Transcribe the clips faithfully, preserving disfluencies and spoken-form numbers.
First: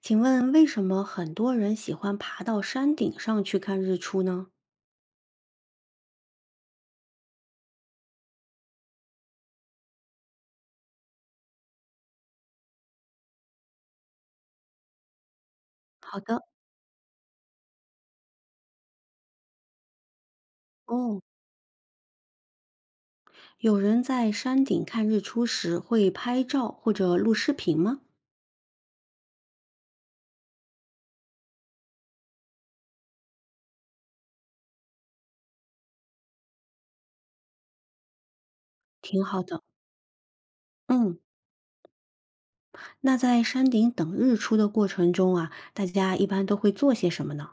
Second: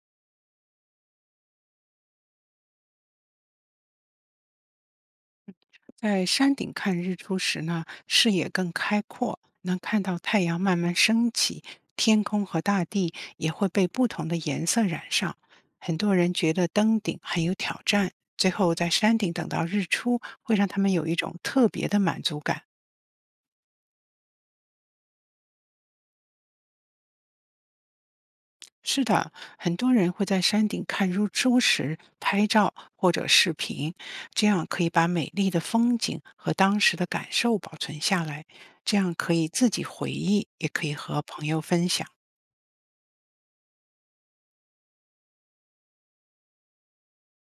请问为什么很多人喜欢爬到山顶上去看日出呢？在山顶看日出时呢，视野更开阔，能看到太阳慢慢升起，天空和大地也会被不同的颜色染上。很多人觉得登顶很有挑战，最后在山顶等到日出，会让他们有一哦，种特别的满足感。有人在山顶看日出时会拍照或者录视频吗？是的，很多人会在山顶看日出时拍照或者视频，这样可以把美丽的风景和当时的感受保存下来，这样挺可好以的。自己回忆，也可以嗯，和朋友分享。那在山顶等日出的过程中啊，大家一般都会做些什么呢？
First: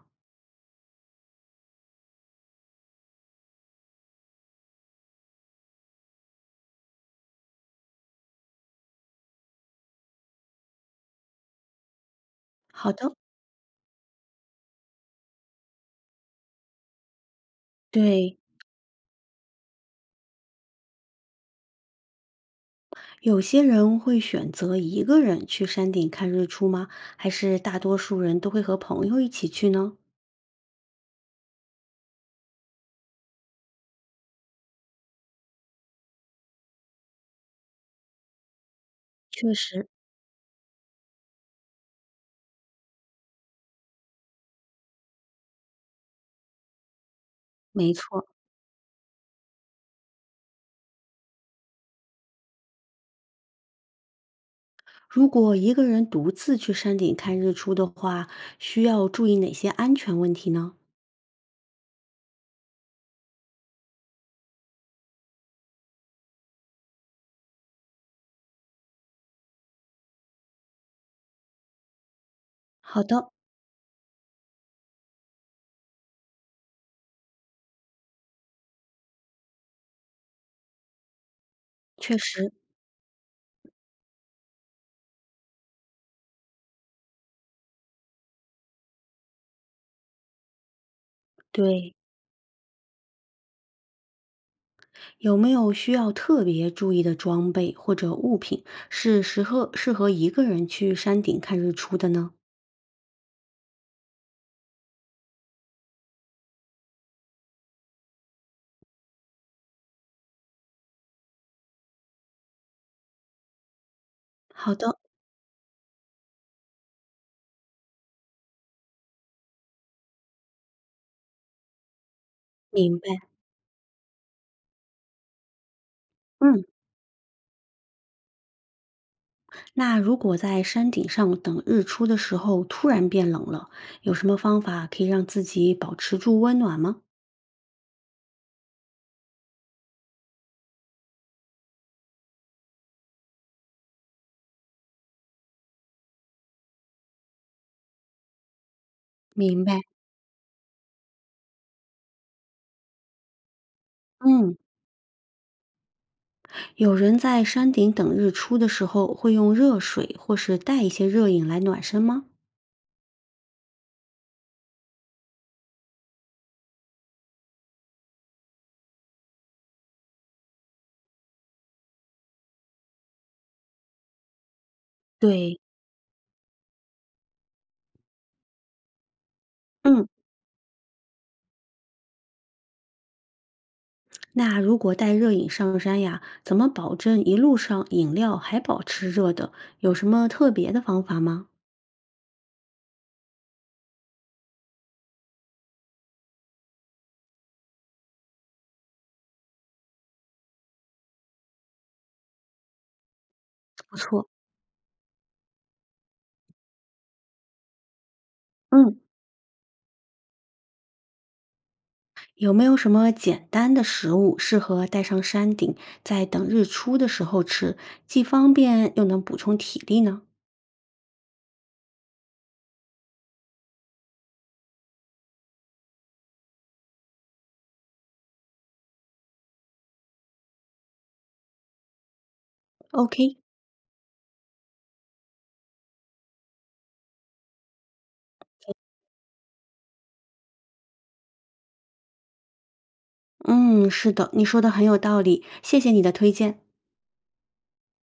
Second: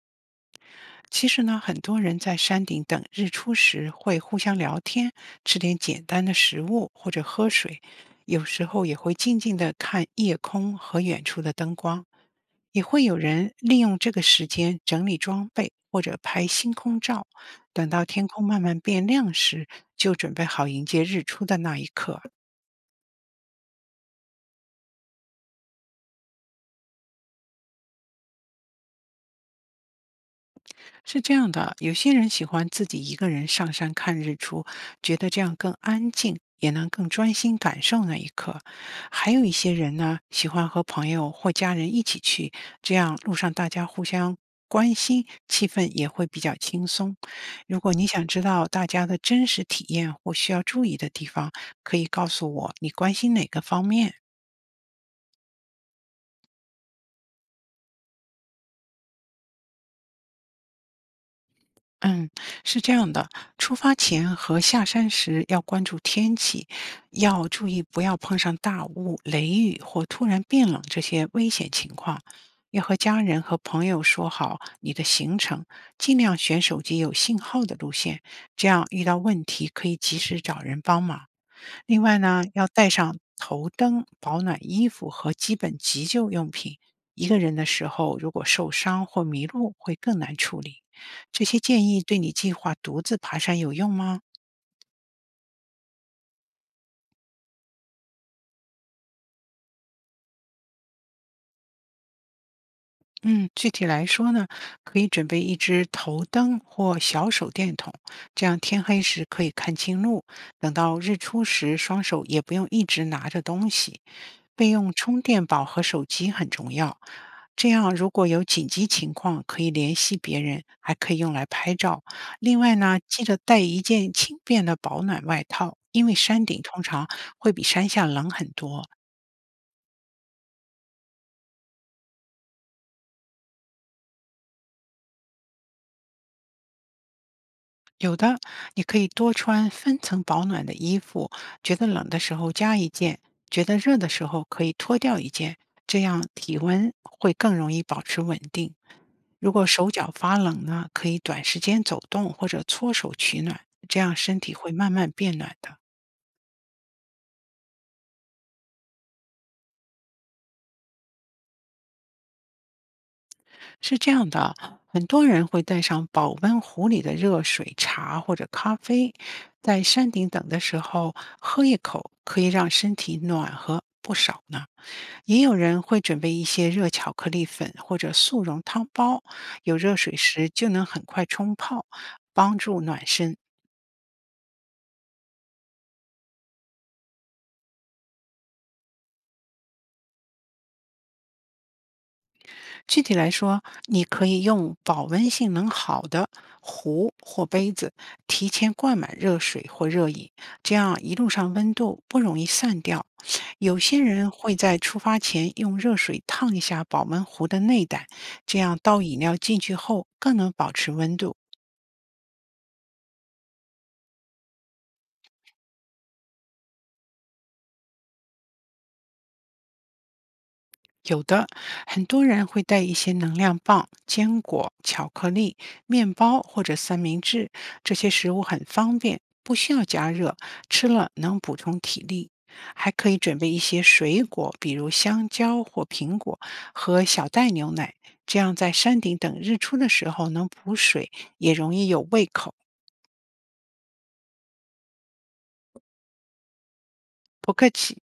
其实呢，很多人在山顶等日出时会互相聊天，吃点简单的食物或者喝水，有时候也会静静地看夜空和远处的灯光。也好会的，有人利用这个时间整理装备或者拍星空照，等到天对，空慢慢变亮时，就准备好迎接日出的那一刻。有些人会选择一个人去山顶看日出吗？还是大多数人都会和朋友一起去呢？是这样的，有些人喜欢自己一个人上山看日出，觉得这样更安静，也能更专心感受那一刻。还有一确些实，人呢，喜欢和朋友或家人一起去，这样路上大家互相关心，气氛也会比较轻松。如没果你错。想知道大家的真实体验或需要注意的地方，可以告诉我你关心哪个方面。如果一个人独自去山顶看日出的话，需要注意哪些安全问题呢？嗯，是这样的，出发前和下山时要关注天气，要注意不要碰上大雾、雷雨或突然变冷这些危险情况。要和好家的，人和朋友说好你的行程，尽量选手机有信号的路线，这样遇到问题可以及时找人帮忙。另确外呢，实，要带上头灯、保暖衣服和基本急救用品。一个人的时候，如果受伤或迷路，会更难处理。这些建对。议对你计划独自爬山有用吗？有没有需要特别注意的装备或者物品是适合适合一个人去山顶看日出的呢？嗯，具体来说呢，可以准备一支头灯或小手电筒，这样天黑时可以看清路。等到日出时，双手也不用一直拿着东西。备好用的，充电宝和手机很重要，这样如果有紧急情况，可以联系别人，还可以用来拍照。另外明呢，白。记得带一件轻便的保暖外套，因为山顶嗯，通常会比山下冷很多。那如果在山顶上等日出的时候突然变冷了，有什么方法可以让自己保持住温暖吗？有的，你可以多穿分层保暖的衣服，觉得冷的时候加一件，觉得热的时候可以脱掉一件，这样体温会更容易保持稳定。如明果白。手脚发冷呢，可以短时间走动或者搓手取暖，这样身体嗯。会慢慢变暖的。有人在山顶等日出的时候，会用热水或是带一些热饮来暖身吗？是这样的，很多人会带上保温壶里的热水、茶或者咖啡，在山顶等的时候喝一口，可以让身体暖和不少呢。也有对，人会准备一些热巧克力粉或者速溶汤包，有热嗯，水时就能很快冲泡，帮助暖身。那如果带热饮上山呀，怎么保证一路上饮料还保持热的？有什么特别的方法吗？具体来说，你可以用保温性能好的壶或杯子，提前灌满热水或热饮，这样一路上温度不容易散掉。有不些错，人会在出发前用热水烫一下保温壶的内胆，这样嗯，倒饮料进去后更能保持温度。有没有什么简单的食物适合带上山顶，在等日出的时候吃，既方便又能补充体力呢有的，很多人会带一些能量棒、坚果、巧克力、面包或者三明治，这些食物很方便，不需要加热，吃了能补充体力。还可以？OK，准备一些水果，比如香蕉或苹果和小袋牛奶，这样在山顶等日出的时候能补水，也容易有胃口。嗯，是的，你说的很有道理，谢谢你的推荐。不客气。